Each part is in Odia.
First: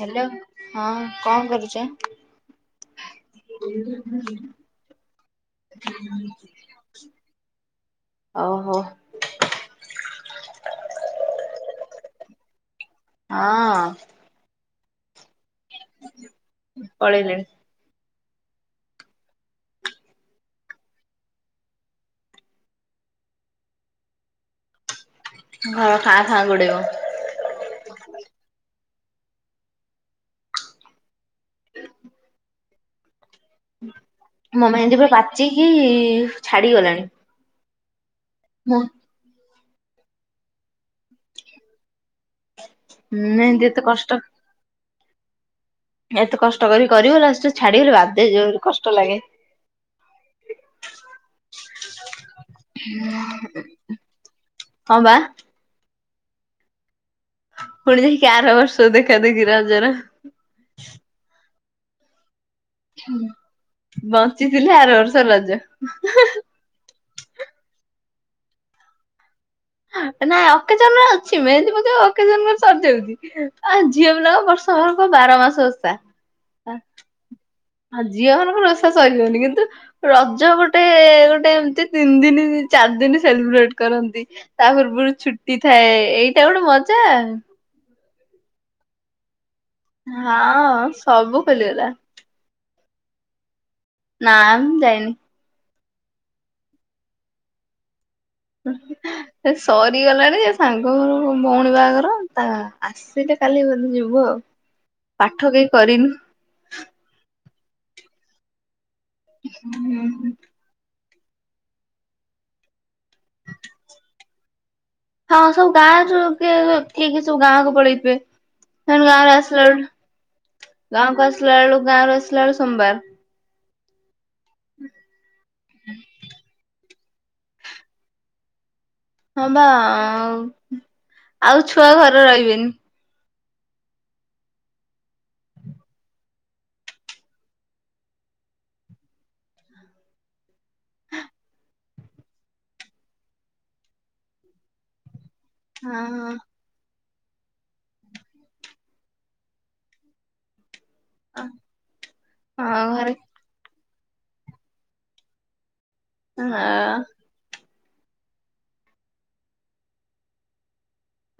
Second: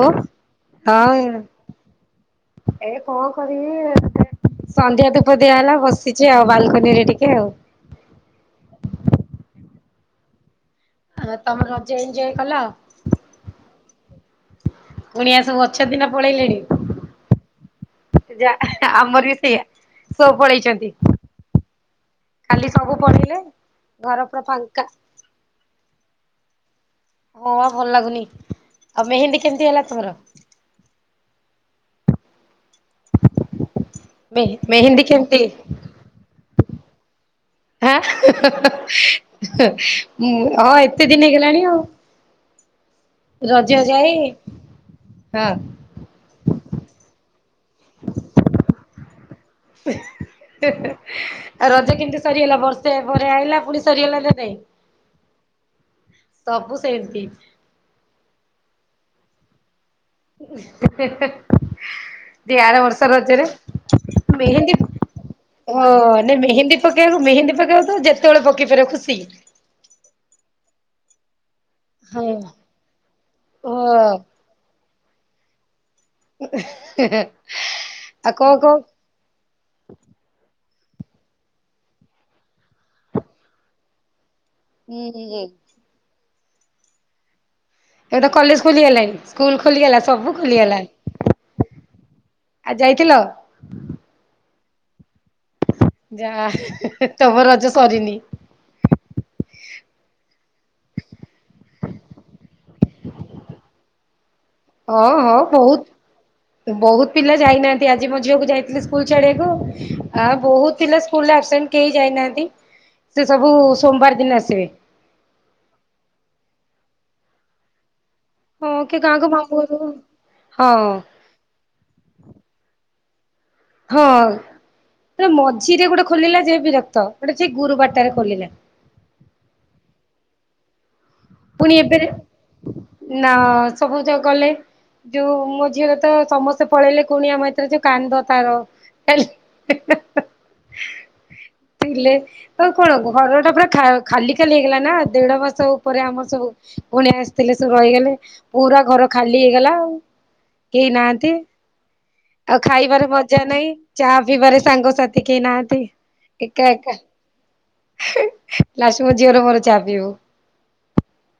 ହ୍ୟାଲୋ ହଁ କଣ କରୁଚ? ଏଇ କଣ କରିବି। ଏବେ ସନ୍ଧ୍ୟା ଧୂପ ଦିଆହେଲା ବସିଚି ଆଉ ବାଲକୋନି ରେ ଟିକେ ଆଉ। ଓହୋ। ଆଉ ତମେ ରଜେ ଏଞ୍ଜୟ କଲ। ହଁ। କୁଣିଆ ସବୁ ଅଚତି ନା ସବୁ ପଳେଇଲେଣି? ପଳେଇଲେଣି ଯା ଆମର ବି ସେଇଆା ସ ପଳେଇଛନ୍ତି। ଖାଲି ସବୁ ପଡିଲେ ଘର ପୁରା ଫାଙ୍କା ଘର ଖାଁ ଖାଁ ଗୋଡିବ ହଁ ଆଉ ଭଲ ଲାଗୁନି ଆଉ ମେହେନ୍ଦୀ କେମିତି ହେଲା ତମର? ମେ ମୋ ମେହେନ୍ଦି ମେହେନ୍ଦୀ ପୁଟା କେମିତି? ପାଚିକି ଛାଡିଗଲାଣି। ମୁଁ ହଁ ଏତେ ଦିନ ହେଇଗଲାଣି ଆଉ ମେହେନ୍ଦୀ ରଜ ଏତେ କଷ୍ଟ ଯାଇ ହଁ ଏତେ କଷ୍ଟ କରି କରିବୁ ଲାଷ୍ଟ ଚ୍ଛାଡ଼ି ଗଲେ ବାଦ ଯୋଉ କଷ୍ଟ ଲାଗେ ହେ ହେ ଆଉ ରଜା କେମିତି ସରିଗଲା ବର୍ଷେ ପରେ ଆଇିଲା ପୁଣି ସରିଗଲା ନ ନାଇ ହଁ ବା ସବୁ ସେମତି ପୁଣି ଯାଇକି ଆର ବର୍ଷ ଦେଖା ଦେେଖି ରଜର ଆର ବର୍ଷ ରଜରେ ବଞ୍ଚିଥିଲେ ମେହେନ୍ଦୀ ଆର ବର୍ଷ ରଜ। ଅ ମେହେନ୍ଦୀ ପକେଇବାକୁ ମେହେନ୍ଦୀ ପକେଇକୁ ଯେତେବେଳେ ପକେଇ ପାରିବ ଖୁସି ନାଇଁ ଅକଜନ ରେ ଅଛି ମେହେନ୍ଦୀ ପକେଇବ ହଁ ଆକେଜନ ସରିଯାଉଛି ଆଉ ଝିଅ ପିଲା ବର୍ଷ ତମର କ ବାର ମାସ ଓଷା ହେହେ ଆଉ ଜିଅ ମାନଙ୍କର ଓସା ସରିବନିି କିନ୍ତୁ ରଜ ଗୋଟେ ଗୋଟେ ଏମତି ତିନି ଦିନ ଚାରି ଦିନ ସେଲିବ୍ରେଟ କରନ୍ତି। ତା ପୂର୍ବରୁ ହୁଁ। ଛୁଟି ଥାଏ ଏଇଟା ଗୋଟେ ମଜା। ଏ ତ କଲେଜ ଖୋଲିଗଲାଣି ସ୍କୁଲ ଖୋଲିଗଲା ସବୁ ହଁ ଖୋଲିଗଲାଣି ସବୁ ଖୋଲିଗଲା ଆଉ ଯାଇଥିଲ? ନା ମୁ ଯାଇନି। ଯା ତମ ରଜ ସରିନି। ସରିଗଲାଣି ଯେ ସାଙ୍ଗ ଘ ଭଉଣୀ ବାହାଘର ତା ସେଇଟା କାଲି ବଧ ଯିବୁ ଆଉ ହଁ ହଁ ପାଠ କେହି କରିନୁ ବହୁତ ବହୁତ ପିଲା ଯାଇନାହାନ୍ତି ଆଜି ମୋ ଝିଅକୁ ଯାଇଥିଲି ସ୍କୁଲ ଚଛଡିବାକୁ ଆ ବହୁତ ପିଲା ସ୍ଲ ଆବସେଣ୍ଟ କେହି ଯାଇନାହାନ୍ତି ସେ ସବୁ ସୋମବାର ଦିନ ଆସିବେ। ହଁ ସବୁ ଗାଁ ଯ ଠିକ ସବୁ ଗାଁକୁ ପଳେଇଥିବେ। ହଁ କି କ ଗାଁକୁ ମାମୁଁ ଗାଁରେସିଳକୁ ଘରକୁ ହଁ ଗାଁକୁ ଆସିଲା ଆଳୁ ଗାଁରେସିଲ ଆଳୁ ସୋମବାର। ହଁ ମଝିରେ ଗୋଟେ ଖୋଲିଲା ଯେ ବିରକ୍ତ ଗୋଟେ ସେ ଗୁରୁବାରଟରେ ଖୋଲିଲା। ହଁ ବା ଆଉ ପୁଣି ଛୁଆ ଏବେରେ ଘରେ ରହିବେନି। ନା ସବୁଜ ଗଲେ ଯୋଉ ମୋ ଝିଅରେ ତ ସମସ୍ତେ ପଳେଇଲେ କୁଣିଆ ମୈତ୍ର ଯେ କାନ୍ଦ ତାର ହେ ହେ ଥିଲେ ଆଉ କଣ ଘର ଟା ପୁରା ଖାଲି ଖାଲି ହେଇଗଲା ନା ଦେଢ ମାସ ଉପରେ ଆମର ହଁ ସବୁ ପୁଣି ଆସିଥିଲେ ସବୁ ରହିଗଲେ ପୁରା ଘର ଖାଲି ହେଇଗଲା ଆଉ କେହି ନାହା ଆଉ ହଁ ଖାଇବାରେ ଘରେ ମଜା ନାହିଁ ଚାହା ପିଇବାରେ ସାଙ୍ଗସଥି କେହି ନାହାନ୍ତି। ଏକା ଏକା ଲାଷ୍ଟ ମ ଝିଅର ମୋର ଚା ପିଇବୁ।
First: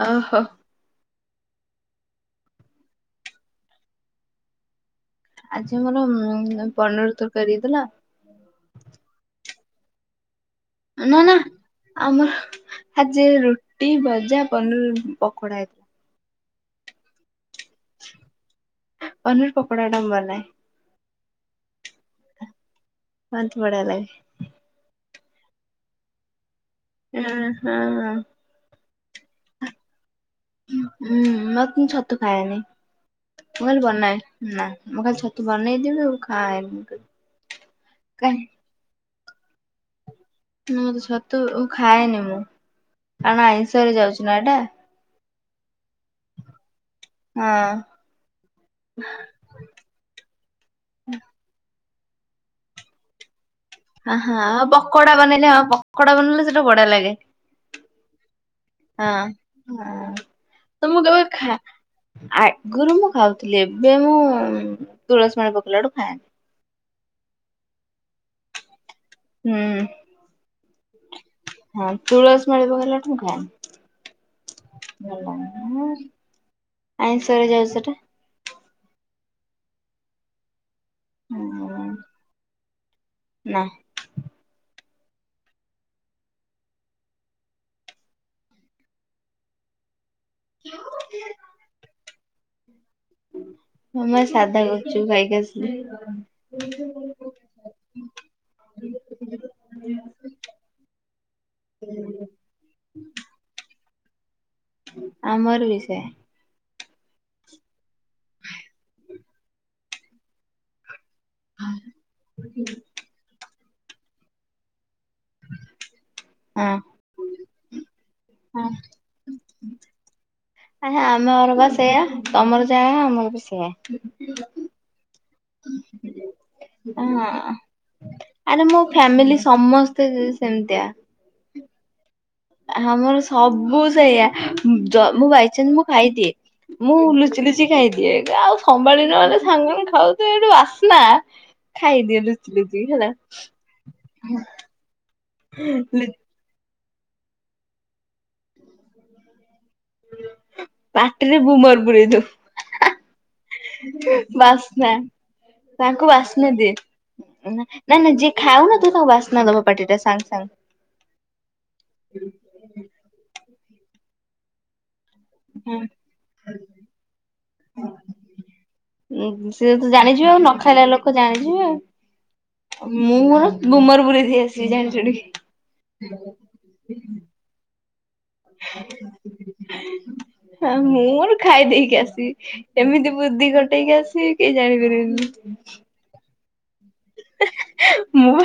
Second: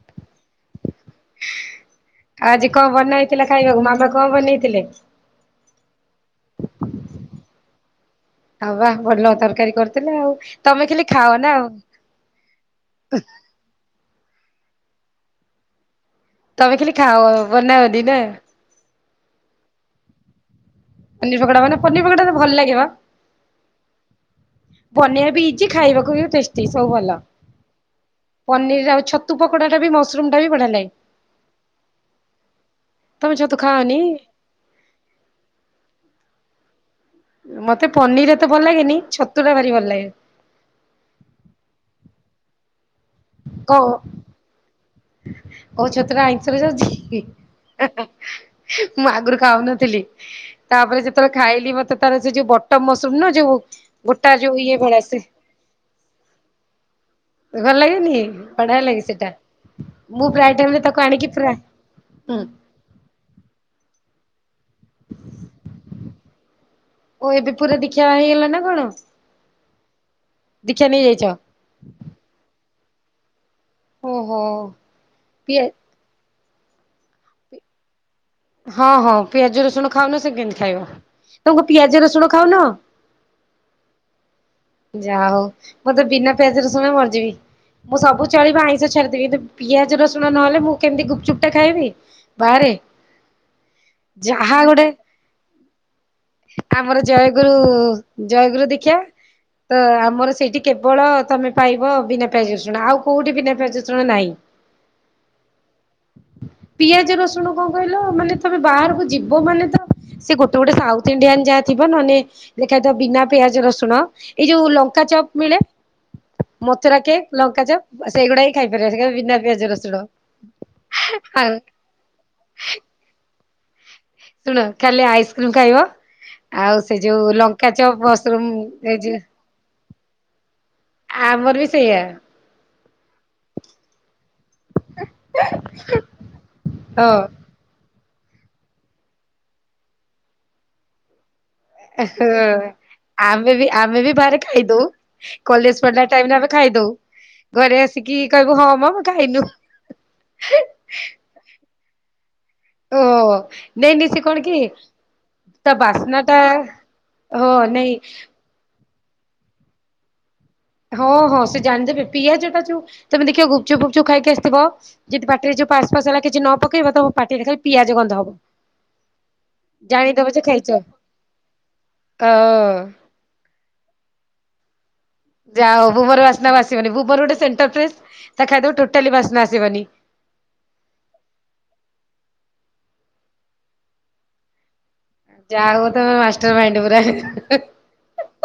ଓହୋ ଆ ଆଜି କଣ ବନେଇଥିଲେ ଖାଇବାକୁ ମାମା କଣ ବନେଇଥିଲେ? ଆଜି ଆମର ପନିର ତରକାରୀ ହେଇଥିଲା। ହବା ଭଲ ତରକାରୀ କରିଥିଲେ ଆଉ। ତମେ ଖାଲି ନା ଖାଅ ନା ଆଉ। ଆମର ଆଜି ରୁଟି ଭଜା ପନିର ପକୋଡା ହେ ତମେ ଖାଲି ଖାଅ ବନାଅନି ନା ପନିର ପକୋଡା ନ ବନାଏ। ପନିର ପକଡା ମାନେ ପନିରଟା ପକୋଡା ଭଲ ଲାଗେ ବା। ଖାଆନ୍ତି ବଢିଆ ଲାଗେ। ବନେଇବା ବା ବି ଇଜି। ଖାଇବାକୁ ବି ଟେଷ୍ଟୀ ସବୁ ଭଲ। ହଁ ପନିର ଆଉ ତୁ ପକଡାଟା ବି ମସ୍ତ ଶ୍ରୁମ୍ ଟା ବି ବଢିଆ ଲାଗେ ହୁଁ ମ ଛତୁ ଖାଏନି ତମେ ମୁଁ ଛତୁ ଖାଲି ଖାଅନି? ବନାଏ। ନା ମୁଁ ଖାଲି ଛତୁ ବନେଇଦେବି ଆଉ ଖାଏନି କିନ୍ତୁ। ମତେ ପନିର ଏତେ ଭଲ ଲାଗେନି। ଛତୁଟା ଭାରି ଭଲ ଲାଗେ। ନାଁ ମତେ ଛତୁ ଖାଏନି ମୁଁ। କାରଣ ଆଇଁଷରେ ଯାଉଛି ନା ଏଇଟା। ଓ ଛତୁଟା ଆଇଁଷରେ ଯାଉଛି କି? ହଁ। ମୁଁ ଆଗରୁ ଖାଉନଥିଲି। ତାପରେ ଯେତେବେଳେ ଖାଇଲି ମତେ ତାର ସେ ଯୋଉ ବଟମ୍ ମସରୁମ ନା ଯୋଉ ଗୋଟା ହଁ ଯୋଉ ଆଉ ଇଏ ଭଳିଆ ପକୋଡା ସେ ବନେଇଲେ ହଁ ପକୋଡା ବନେଇଲେ ସେଟା ବଢିଆ ଲାଗେ। ଭଲ ଲାଗେନି ବଢିଆ ଲାଗେ ହଁ ସେଟା। ହଁ ମୁଁ ପ୍ରାୟ ଟାଇମରେ ତ ମୁଁ ତାକୁ କେବେ ଆଣିକି ଖା ପୁରା ହୁଁ ଆଗରୁ ମୁଁ ଖାଉଥିଲି, ଏବେ ମୁଁ ତୁଳସୀମାଳା ପକେଇେଲା ଠୁ ଖାଏନି। ଓ ଏବେ ପୁରା ଦିଖ୍ୟା ହେଇଗଲା ନା କଣ? ହୁଁ, ଦୀକ୍ଷା ନେଇଯାଇଛ ହଁ ତୁଳସୀ ମାଳି ପକେଇଲାଠୁ ମୁଁ ଖାଏନି। ଓହୋ ପିଆ ଆଇଁଷ ହେଇଯାଉଛି ସେଟା। ହଁ, ହଁ, ପିଆଜ ରସୁଣ ଖାଉନ ସେ କେମିତି ଖାଇବ। ତମେ କଣ ହଁ ପିଆଜ ରସୁଣ ଖାଉନ? ନା ଯହାହୋଉ। ମୁ ତ ବିନା ପିଆଜ ରସୁଣ ରେ ମରିଜିବି। ମୁଁ ସବୁ ଚଳିବ ଆଇଁଷ ଛାଡ଼ିଦେବି କିନ୍ତୁ ପିଆଜ ରସୁଣ ନହେଲେ ମୁଁ କେମିତି ଗୁପ୍‌ଚୁପ ଟା ଖାଇବି ବାହାରେ? ମୁଁ ବା ଯାହା ସାଧା ଗୋଟେ ଗୁପୁଚୁପ୍ ଖାଇକି ଆସିଲି। ଗୁରୁ ଜୟଗୁରୁ ଦିଖ୍ୟା। ତ ଆମର ସେଇଠି କେବଳ ତମେ ପାଇବ ବିନା ପିଆଜ ରଷୁଣ। ଆଉ କୋଉଠି ବିନା ପିଆଜ ରଷୁଣ ନାହିଁ! ଆମର ବି ସେଇଆ। ପିଆଜ ରସୁଣ କଣ କହିଲ? ମାନେ ତମେ ବାହାରକୁ ଯିବ ମାନେ ତ ସେ ଗୋଟେ ଗୋଟେ ସାଉଥ ଇଣ୍ଡିଆନ୍ ଯାହା ଥିବ ନହେଲେ ସେଇଟା ଯୋଉ ବିନା ପିଆଜ ରସୁଣ ଏଇ ଯୋଉ ଲଙ୍କା ଚପ ମିଳେ ହଁ। ମଥୁରା କେକ୍ ଲଙ୍କାଚପ ସେଇଗୁଡାକ ହିଁ ଖାଇପାରିବ ସେ ଖାଲି ବିନା ପିଆଜ ରସୁଣ। ଆ୍ଞ୍ଜା, ଆମ ଆଉ ଘର ବା ସେଇୟଆ ତମର ଯାହା ଆମର ବି ସେଇୟା। ଶୁଣ ଖାଲି ଆଇସ୍କ୍ରିମ ଖାଇବ ଆଉ ସେ ଯୋଉ ହଁ। ଲଙ୍କା ଚପ ମସରୁମ୍ ଆରେ ମୋ ଏ ଯେଉଁ ଫ୍ୟାମିଲି ସମସ୍ତେ ସେମିତିଆ ଆମର ବି ସେଇଆ। ଆମର ସବୁ ସେଇଆ ଦ ମୁଁ ବାଇଚାନ୍ସ ମୁଁ ଖାଇଦିଏ ମୁଁ ହଁ। ଲୁଚି ଲୁଚି କି ଖାଇଦିଏ ଆଉ ସମ୍ଭଳି ନହେଲେ ସାଙ୍ଗମାନେ ଖାଉଥିବେ ତ ଏ ଯୋଉଁ ବାସ୍ନା ଖାଇଦିଏ ହୁଁ, ଲୁଚି ଲୁଚି ହେଲା ଆମେ ବି ଆମେ ବାହାରେ ଖାଇଦଉ। କଲେଜ ପଢିଲା ଟାଇମ୍ ରେ ଆମେ ଖାଇଦଉ ଘରେ ଆସିକି କହିବୁ ହଁ ମ ଖାଇନୁ। ପାଟିରେ ବୁମର ପୁୁରେଇ ଦଉ। ଓ ନାଇଁ ନାଇଁ ସେ କଣ କି ବାସ୍ନା। ତା ତାଙ୍କୁ ଟା ବାସ୍ନା ଦିଏ। ହଁ ନା ନାଇଁ ନା ନା ଜିଏ ଖାଉ ନା ନଥିବୁ ତାଙ୍କୁ ବାସ୍ନା ଦବ ପାଟି ଟା ସାଙ୍ଗ ସାଙ୍ଗେ। ହଁ, ହଁ, ସେ ଜାଣିଦେବେ ପିଆଜ ଟା ଯୋଉ ତମେ ଦେଖିବ ଗୁପଚୁପ ଫୁଫୁଚୁପ ଖାଇକି ଆସିଥିବ ଯଦି ପାଟିରେ ଯେଉ ପାସ୍ ଫାସ ହେଲା କିଛି ନ ପକେଇବା ତମ ପାଟିଟା ଖାଲି ପିଆଜ ଗନ୍ଧ ହବ। ସିଏ ତ ଜାଣିଦବ ଜାଣିଯିବେ ଆଉ ଯେ ନ ଖାଇଛ ଖାଇଲା ଲୋକ ଜାଣିଯିବେ ଅ ଆଉ। ମୁଁ ମୋର ବୁମର ପୁରେଇଦଇକି ଆସିବି ଜାଣିଚ ଚଟୀ। ଯାହା ହଉ ବୁମର ବାସ୍ନା ଆସିବନି ବୁମର ଗୋଟେ ସେଣ୍ଟର ଫ୍ରେସ୍ ତାକୁ ଖାଇଦବ ଜମାରୁ ବାସ୍ନା ଆସିବନି। ହଁ ମୁଁ ମୋର ଖାଇଦେଇକି ଆସିବି ଏମିତି ବୁଦ୍ଧି ଘଟେଇକି ଆସିବି କେହି ଜାଣିପାରିବେନି। ଯାହାହେଉ ତମେ ମାଷ୍ଟର ମାଇଣ୍ଡ ପୁରା। ମୁଁ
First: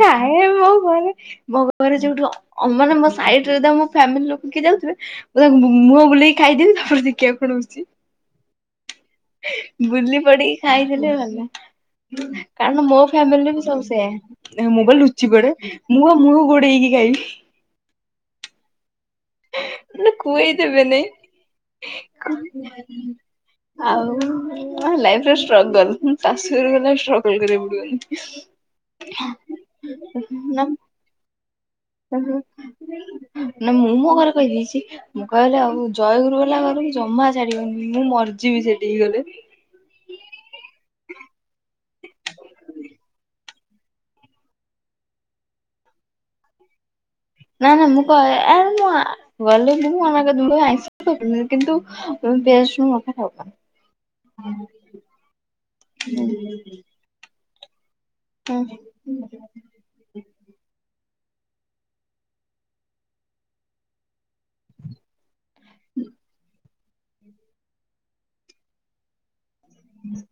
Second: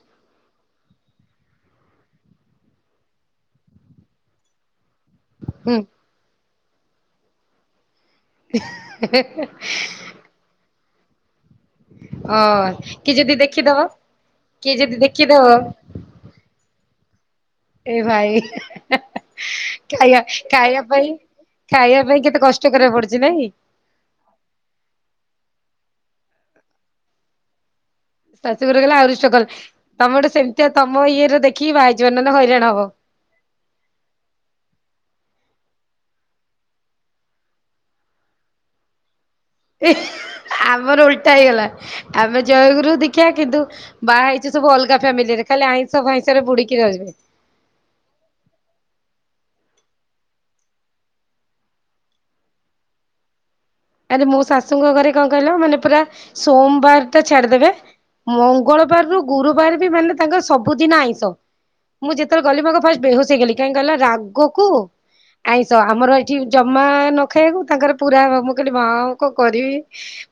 ଖାଏ ମୋ ଘରେ। ମୋ ଘରେ ଯୋଉଠୁ ମାନେ ମୋ ସାଇଡରେ ମୋ ଫ୍ୟାମିଲି ଲୋକ କିଏ ଯାଉଥିବେ ତ ହୁଁ। ମୁହଁ ବୁଲେଇି ଖାଇଦେବି ତାପରେ ଦେଖିବା କଣ ହଉଛି। [unintelligible] ବୁଲି ପଡିକି ଖାଇଦେଲେ ଗଲା ହଁ କାରଣ ମୋ କିଏ ଯଦି ଫ୍ୟାମିଲି ବି ଦେଖିଦବ ସବୁ ସେୟା। କିଏ ମୁଁ ପା ଯଦି ଲୁଚି ଦେଖିଦବ ପଡେ ମୁଁ ମୁଁହ ଘୋଡେଇକି ଖାଇବି। ଏ ଭାଇ। ମାନେ ଖାଇବା ଖୁଏଇଦେବେ ଖାଇବା ନାଇଁ। ପାଇଁ ଖାଇବା ପାଇଁ କେତେ କଷ୍ଟ କରିବାକୁ ପଡୁଛି ନାଇଁ। ଆଉ ଲାଇଫ ଷ୍ଟ୍ରଗଲ ଶାଶୁଘର ଗଲେ ଆଉ ଷ୍ଟ୍ରଗଲ କରିବାକୁ ପଡିବନି। ଶାଶୁଘର ଗଲେ ଆଉରି ଷ୍ଟ୍ରଗଲ ତମେ ଗୋଟେ ପଡିବନି। ସେମିତିଆ ତମ ଇଏରେ ଦେଖିକି ବାହା ହେଇଯିବ ନହେଲେ ହଇରାଣ ହବ। [unintelligible] ନା ମୁଁ ମୋ ଘରେ କହିଦେଇଛି ମୁଁ କହିଲି ଆଉ ଜୟଗୁରୁ ଗଲା ଘରକୁ ଜମା ଛାଡିବନି ମୁଁ ମରଯିବି ସେଠିକି ଗଲେ। ଆମର ଓଲଟା ହେଇଗଲା ଆମେ ଜୟଗୁରୁ ଦିକ୍ଷା କିନ୍ତୁ ବାହା ହେଇଛି ସବୁ ଅଲଗା ଫ୍ୟାମିଲିରେ ଖାଲି ଆଇଁଷ ହିସାବରେ ବୁଡିକି ରହିବେ। ନା ନା ମୁଁ କହ [unintelligible] ଗଲେ ମୁୁ [unintelligible] କିନ୍ତୁ [unintelligible] ଆରେ ମୋ ଶାଶୁଙ୍କ ଘରେ କଣ କହିଲ ମାନେ ପୁରା ସୋମବାର ଟା ଛାଡିଦେବେ ଖାଇବନି ମଙ୍ଗଳବାରରୁୁ ଗୁରୁବାର ବି ମାନେ ତାଙ୍କର ସବୁଦିନ ଆଇଁଷ। ମୁଁ ଯେତେବେଳେ ଗଲି ମୁଁ ଆଗ ଫାଷ୍ଟ ବେହୋସ ହେଇଗଲି କାହିଁ କହିଲ ରାଗକୁ ଆଇଷ ଆମର ଏଠି ଜମା ନ ଖାଇବାକୁ ତାଙ୍କର ପୁରା ମୁଁ କହିଲି ମା ମୁଁ କଣ କରିବି।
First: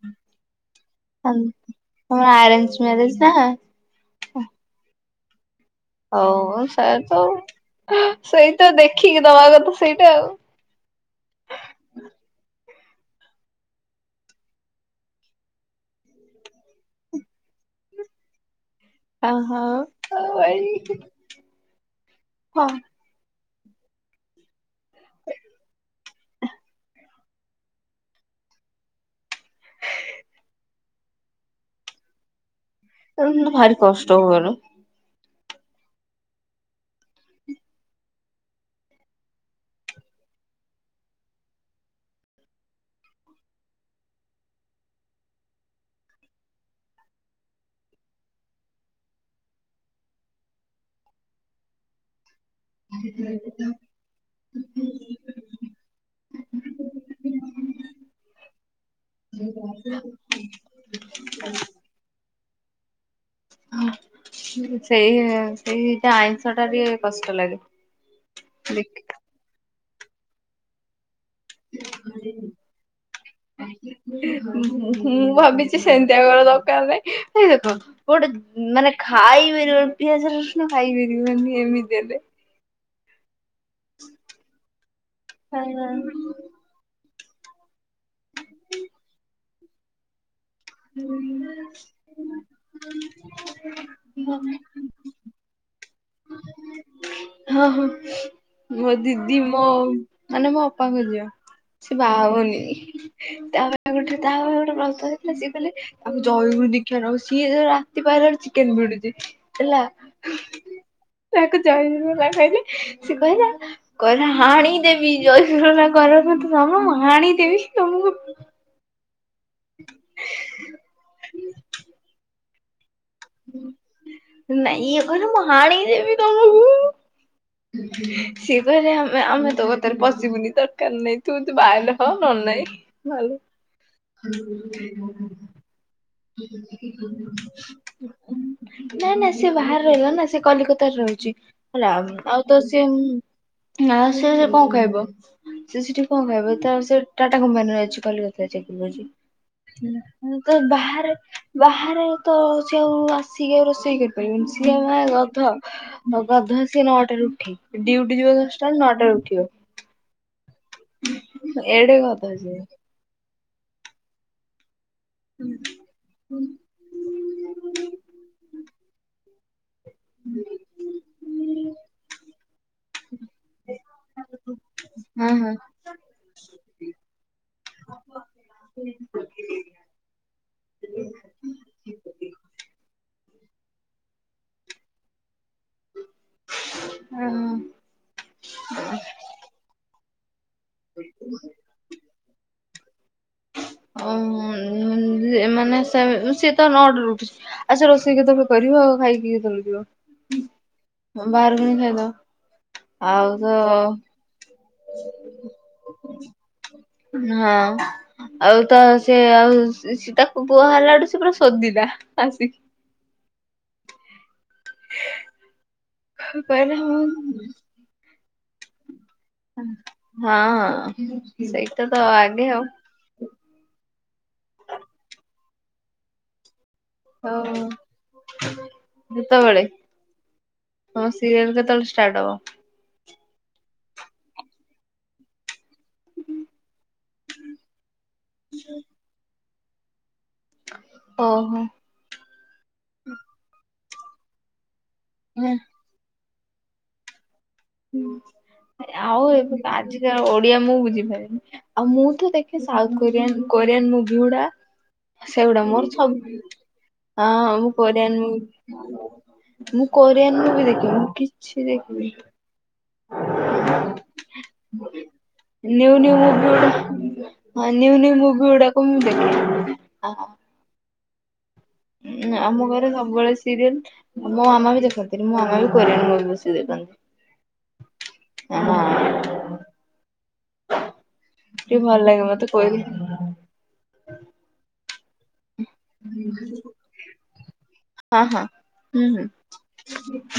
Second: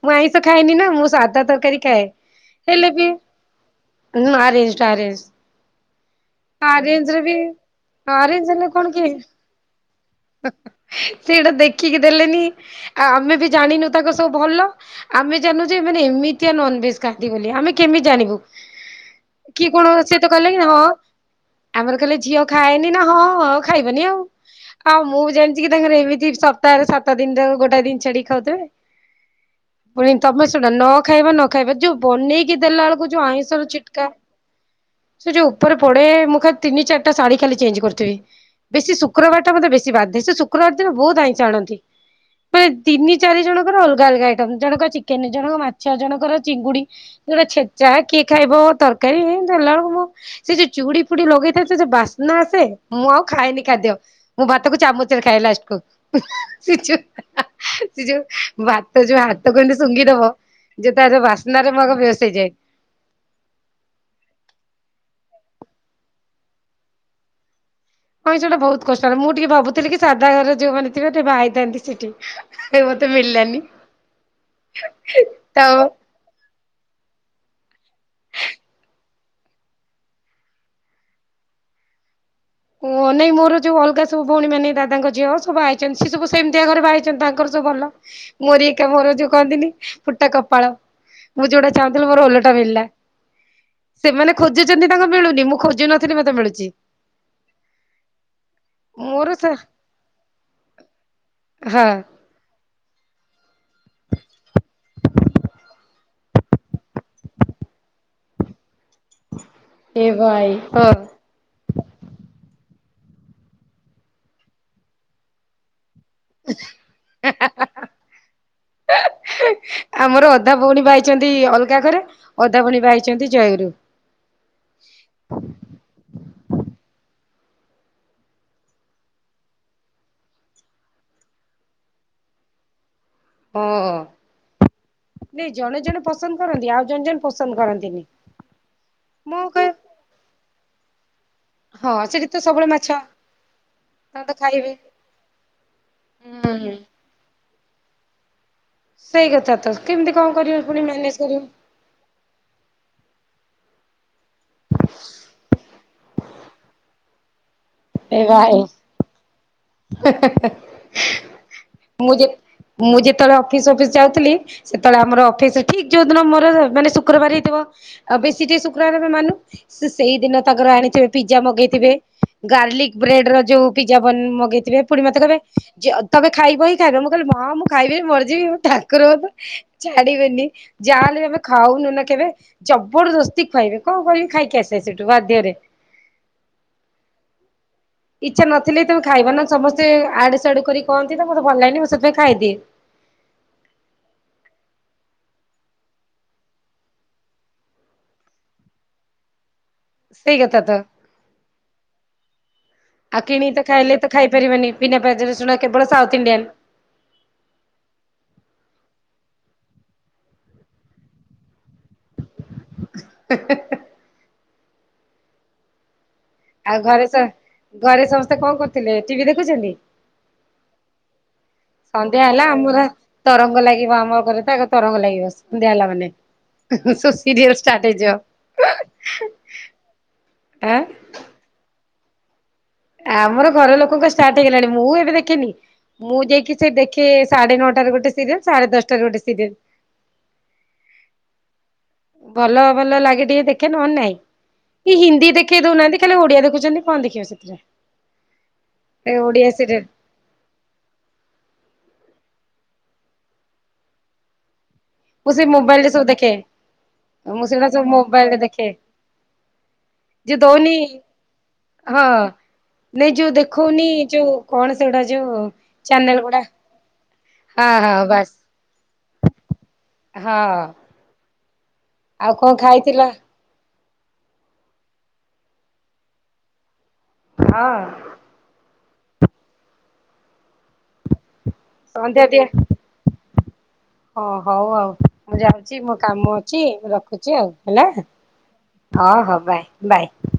ମୁଁ ଆଇଁଷ ଖାଏନି ନା ମୁଁ ସାଧା ତରକାରୀ ଖାଏ ତମର ଆରେଞ୍ଜ ହେଲେ ବି ମ୍ୟାରେଜ ନା ହଁ ଆରେଞଜ ଆରେଞଜ। ହଉ ସେ ଆରଞଜର ତ ବି ଆରଞଜ ସେଇ ହେଲେ ତ କଣ କି ଦେଖିକି ଦବା କଥା ସେଇଟା ସେଇଟା ଦେଖିକି ଦେଲେନି ଆ ଆମେ ବି ଜାଣିନୁ ତାଙ୍କ ସବୁ ଭଲ ଆମେ ଜାଣୁ ଯେ ଏମାନେ ଏମିତିଆ ନନଭେଜ ଖାଆନ୍ତି ବୋଲି ଆମେ କେମିତି ଜାଣିବୁ? ଆଉ କି ହଁ କଣ ସେ ହଁ ତ କଲେ କି ହ ଭାଇ ଆମର କହିଲେ ଝିଅ ଖାଏନି ନା ହଁ ହଁ ଖାଇବନି ଆଉ। ଆଉ ମୁଁ ବି ଜାଣିଛି କି ତାଙ୍କର ଏମିତି ସପ୍ତାହରେ ସାତ ଦିନରେ ଗୋଟ ଟେ ଦିନ ଛାଡ଼ି ଖାଉଥିବେ। ପୁଣି ତମେ ଶୁଣ ନ ଖାଇବା ନ ଖାଇବା ଯୋଉ ବନେଇକି ଦେଲା ବେଳକୁ ଯୋଉ ଆଇଁଷର ଭାରି ଛିଟକା। କଷ୍ଟ ହୁଏଲୋ ସେ ଯୋଉ ଉପରେ ପଡେ ମୁଁ ଖାଲି ତିନି ଚାରିଟା ଶାଢୀ ଖାଲି ଚେଞ୍ଜ କରିଥିବି। ବେଶୀ ଶୁକ୍ରବାରଟା ମତେ ବେଶୀ ବାଧେ ସେ ଶୁକ୍ରବାର ଦିନ ବହୁତ ଆଇଁଷ ଆଣନ୍ତି। ଫେରେ ତିନି ଚାରି ଜଣଙ୍କର ଅଲଗା ଅଲଗା ଆଇଟମ୍ ଜଣଙ୍କ ଚିକେନ ଜଣକ ମାଛ ଜଣଙ୍କର ଚିଙ୍ଗୁଡି। ଗୋଟା ଛେଚା କିଏ ଖାଇବ ତରକାରୀ ଦେରଲା ବେଳକୁ ମୁଁ ସେ ଯୋଉ ଚୁଡି ଫୁଡି ଲଗେଇଥାଏ ସେ ଯଉ ବାସ୍ନା ଆସେ। ମୁଁ ଆଉ ଖାଇଏନି ଖାଦ୍ୟ ମୁଁ ଭାତକୁ ଚାମଚରେ ଖାଏ ଲାଷ୍ଟକୁ ସେ ଯୋଉ ସେ ଯୋଉ ଭାତ ଯୋଉ ହାତକୁ ଏମତି ଶୁଙ୍ଘିଦବ ଯେ ତାର ବାସ୍ନାରେ ମୁଁ ଆଗ ବେହୋସ ହେଇଯାଏ। ସେଇ ସେଇଟା ଆଇଁଷ ଟା ଟିକେ କଷ୍ଟ ଲାଗେ। ଆଇଁଷ ଟା ବହୁତ ଦେଖ କଷ୍ଟ ହେଲା ମୁଁ ଟିକେ ଭାବୁଥିଲି କି ସାଧା ଘରେ ଯୋଉମାନେ [unintelligible] ବାହା ହେଇଥାନ୍ତି ସେଠି ମତେ ମିଳିଲାନି। ମୁଁ ତ ଭାବିଛି ସେମତିଆ ଘର ଦରକାର ନାହିଁ ଭାଇ ଦେଖ। ଗୋଟେ ମାନେ ଖାଇପାରିବ ପିଆଜ ରସୁଣ ଖାଇପାରିବ ଏମିତି ହେଲେ। କୁହାନାଇଁ ମୋର ଯୋଉ ଅଲଗା ସବୁ ଭଉଣୀ ମାନେ ଦାଙ୍କ ଝିଅ ସବୁ ହଁ ଆଇଛନ୍ତି ସେ ସବୁ ସେମି ଘରେ ବା ହେଇଛନ୍ତି ତାଙ୍କର ସବୁ ଭଲ ମୋରି ଏକ ମୋର ଯୋଉ କହନ୍ତିନି ଫୁଟା କପାଳ। ମୁଁ ଯୋଉଟା ଚାହୁଁଥିଲି ମୋର ଓଲଟା ମିଳିଲା ସେମାନେ ଖୋଜୁଛନ୍ତି ତାଙ୍କୁ ମିଳୁନି ମୁଁ ଖୋଜୁନଥିଲ ମତେ ମିଳୁଛି। ଓ ହୋ। ମୋ ମୋର ଦିଦି ମୋ ମାନେ ମୋ ଅପାଙ୍କ ଝିଅ ହଁ ସେ ବାହା ହଉନି। ତା ପାଇଁ ଗୋଟେ ତା ପାଇଁ ଗୋଟେ ପ୍ରସ୍ତାବ ହେଇଥିଲା ସିଏ କହିଲେ ଆଉ ଜୟଗୁରୁ ଦିକ୍ଷା ନବ ଆଉ ସିଏ ରାତି ପହିଲେ ଚିକେନ୍‌ ଭିଡୁଛି। ହେଲା ଏ ଭାଇ ହଁ। ତାକୁ ଜୟଲା କହିଲେ ସେ କହିଲା। କ ହାଣିଦେବି [unintelligible] ତମ ହାଣିଦେବି ତମକୁ। ଆମର ଅଧା ଭଉଣୀ ଭାଇଛନ୍ତି ଅଲଗା ଘରେ ଅଧା ଭଉଣୀ ଭାଇ ଛନ୍ତି ଜୟଗୁରୁ। ନାଇଁ ଇଏ କହିଲେ ମୁଁ ହଣି ଦେବି ତମକୁ। ସିଏ କହିଲେ ଆମେ ଆମେ ତୋ କଥାରେ ପଶିବୁନି ଦରକାର ନାହିଁ ତୁ ତ ବାହାହେଲେ ହ ନଲେ ନାହିଁ। ହଁ ଭଲ। ନାଇଁ ଜଣେ ଜଣେ ପସନ୍ଦ କରନ୍ତି ଆଉ ଜଣେ ଜଣ ପସନ୍ଦ କରନ୍ତିନି। ନାଇଁ ନାଇଁ ମୁଁ ସେ କହେ ବାହାରେ ରହିଲ ନା ସେ କଲିକତାରେ ରହୁଛି। ହେଲା ହଁ ସେଠି ଆଉ ତ ସବୁବେଳେ ସିଏ ମାଛ ନା ତାଙ୍କର ସେ ତ ସେ କଣ ଖାଇବେ। ଖାଇବ ସେ ସେଠି କଣ ଖାଇବ ତ ହୁଁ ସେ ଟାଟା କମ୍ପାନୀରେ ଅଛି କଲିକତା। ସେଇ କଥା ତ କେମିତି କଣ ତ କରିବେ ପୁଣି ବାହାରେ ମ୍ୟାନେଜ କରିବ। ବାହାରେ ତ ଆଉ ଆସିକି ଆଉ ରୋଷେଇ କରିପାରିବ ସିଏ ମା ଗଧ। ହ ଗଧ ସିଏ ନଅଟାରେ ଉଠିବ ଡ୍ୟୁଟି ଯିବ ଦଶଟାରୁ ନଅଟାରେ ଉଠିବ। ହେ ହେ ହେ। ଏଡେ ଗଧ ସିଏ। ମୁଁ ଯେତେବେଳେ ଅଫିସ ବଫିସ୍ ଯାଉଥିଲି ସେତେବେଳେ ଆମର ଅଫିସ ଠିକ୍ ଯୋଉଦିନ ମୋର ମାନେ ଶୁକ୍ରବାର ହେଇଥିବ ଆଉ ବେଶୀ ଟେ ଶୁକ୍ରବାର ର ମାନୁ। ସେ ସେଇ ଦିନ ତାଙ୍କର ଆଣିଥିବେ ପିଜା ମଗେଇଥିବେ। ଗାର୍ଲିକ ବ୍ରେଡର ଯୋଉ ପିଜା ମଗେଇଥିବେ ପୁଣି ମତେ କହିବେ ହଁ ତମେ ଖାଇବ ହିଁ ଖାଇବ ମୁଁ କହିଲି ମୁଁ ମା ଖାଇବିନି ମରଯିବି ହଉ ଠାକୁର ହ ଛାଡିବେନି। ଯାହା ହେଲେ ଆମେ ଖାଉନୁ ନା କେବେ। ଜବରଦସ୍ତି ଖୁଆଇବେ କଣ କରିବି ଖାଇକି ଆସିବି ସେଠୁ ବାଧ୍ୟରେ। ହଁ। ଇଚ୍ଛା ନଥିଲେ ତମେ ଖାଇବା ନ ସମସ୍ତେ ଆଡୁ ଆଡୁ କରି କନ୍ତି ତ ମତେ ଭଲ ଲାଗନି ମୁଁ ସେଥିପାଇଁ ଖାଇଦିଏ। ଓ ମାନେ ସିଏ ତ ନଅଟାରୁ ଉଠୁଛି। ଆଉ ସେ ରୋଷେଇ କେତବେଳେ କରିବ ଆଉ ଖାଇକି କେତେବେଳେ ସେଇ କଥା ତ ଯିବ। ବାହାରୁ କିଣି ଖାଇଦବ ଆଉ ତ ଖାଇପାରିବେନି ବିନା ପିନାଜ ରଶୁଣ କେବଳ ସାଉଥ ଇଣ୍ଡିଆନ୍। ହଁ। ଆଉ ତ ସେ ଆଉ ତାକୁ କୁହା ହେଲାଠୁ ସିଏ ପୁରା ସୋଦିଲା ଆସି। ହେ ହେ। ହ ଆଉ ଘରେ, ଘରେ ସମସ୍ତେ କଣ କରୁଥିଲେ ଟିଭି ଦେଖୁଛନ୍ତି? ହଁ ସେଇ। ସନ୍ଧ୍ୟା ହେଲା ଆମର ତରଙ୍ଗ ଲାଗିବ ଆମ ଘରେ ତ ତରଙ୍ଗ ଲାଗିବ ସନ୍ଧ୍ୟା ହେଲା ମାନେ। ସବୁ ସିରିଏଲ ହଉ ଷ୍ଟ୍ରାଟ ହେଇଯିବ। କେତେବେଳେ ହଁ। ତମ ସିରିଏଲ କେତେବେଳେ ଷ୍ଟାର୍ଟ ହବ? ଆମର ଘରଲୋକଙ୍କ ଷ୍ଟାର୍ଟ ହେଇଗଲାଣି, ମୁଁ ଏବେ ଦେଖିନି। ମୁଁ ଯାଇକି ସେ ଦେଖ ସାଢେ ନଅଟାରେ ଗୋଟେ ସିରିଏଲ ସାଢେ ଦଶଟାରେ ଗୋଟେ ସିରିଏଲ। ଓହୋ! ଭଲ ଭଲ ଲାଗେ ଟିକେ ଦେଖେ ନହେଲେ ନାଇଁ। କି ହିନ୍ଦୀ ଦେଖେଇ ଦଉନାହାନ୍ତି। ସେ ଖାଲି ଓଡିଆ ଦେଖୁଛନ୍ତି। କଣ ଦେଖିବ ସେଥିରେ? ହୁଁ ଆଉ ଓଡିଆ ଏ ସିରିଏଲ ଆଜି ଓଡିଆ ମୁଁ ବୁଝିପାରିନି ଆଉ ମୁଁ ତ ଦେଖେ ସାଉଥ କୋରିଆନ କୋରିଆନ ମୁଭି ଗୁଡା। ମୁଁ ସେ ସେଗୁଡା ମୋବାଇଲରେ ମୋର ଦେଖେ ସବୁ ହଁ ସେଗୁଡା ମୁଁ ସବୁ କୋରିଆନ ମୋବାଇଲରେ ଦେଖେ ମୁଭି ମୁଁ ଯିଏ କୋରିଆନ ମୁଭି ଦଉନି ଦେଖିବି ମୁଁ କିଛି ହଁ ଦେଖିବି ନାଇଁ ଯୋଉ ଦେଖଉନି ଯୋଉ କଣ ସେଗୁଡା ଯୋଉ ନିଉ ନିଉ ଚ୍ୟାନେଲ ମୁଭି ଗୁଡା। ହଁ ନିଉ ନିଉ ମୁ ମ୍ ଦେଖେ ହଁ ଆଉ କଣ ଆମ ଘରେ ଖାଇଥିଲ? ସବୁବେଳେ ସିରିଏଲ। ମୋ ମାମା ବି ଦେଖନ୍ତି। ମୋ ମାମା ବି କୋରିଆନ ମୁଭି ବେଶୀ ଦେଖନ୍ତି। ହଁ ହଁ ଟିକେ ଭଲ ଲାଗେ ସନ୍ଧ୍ୟା ଦିଏ ମତେ କହି ହଁ ହଉ ଆଉ ମୁଁ ଯାଉଛି ମୋ କାମ ଅଛି ରଖୁଛି ଆଉ ହେଲା। ହଁ ହଁ ହୁଁ ହଁ ହୁଁ। ହଁ ବାଇ ବାଇ।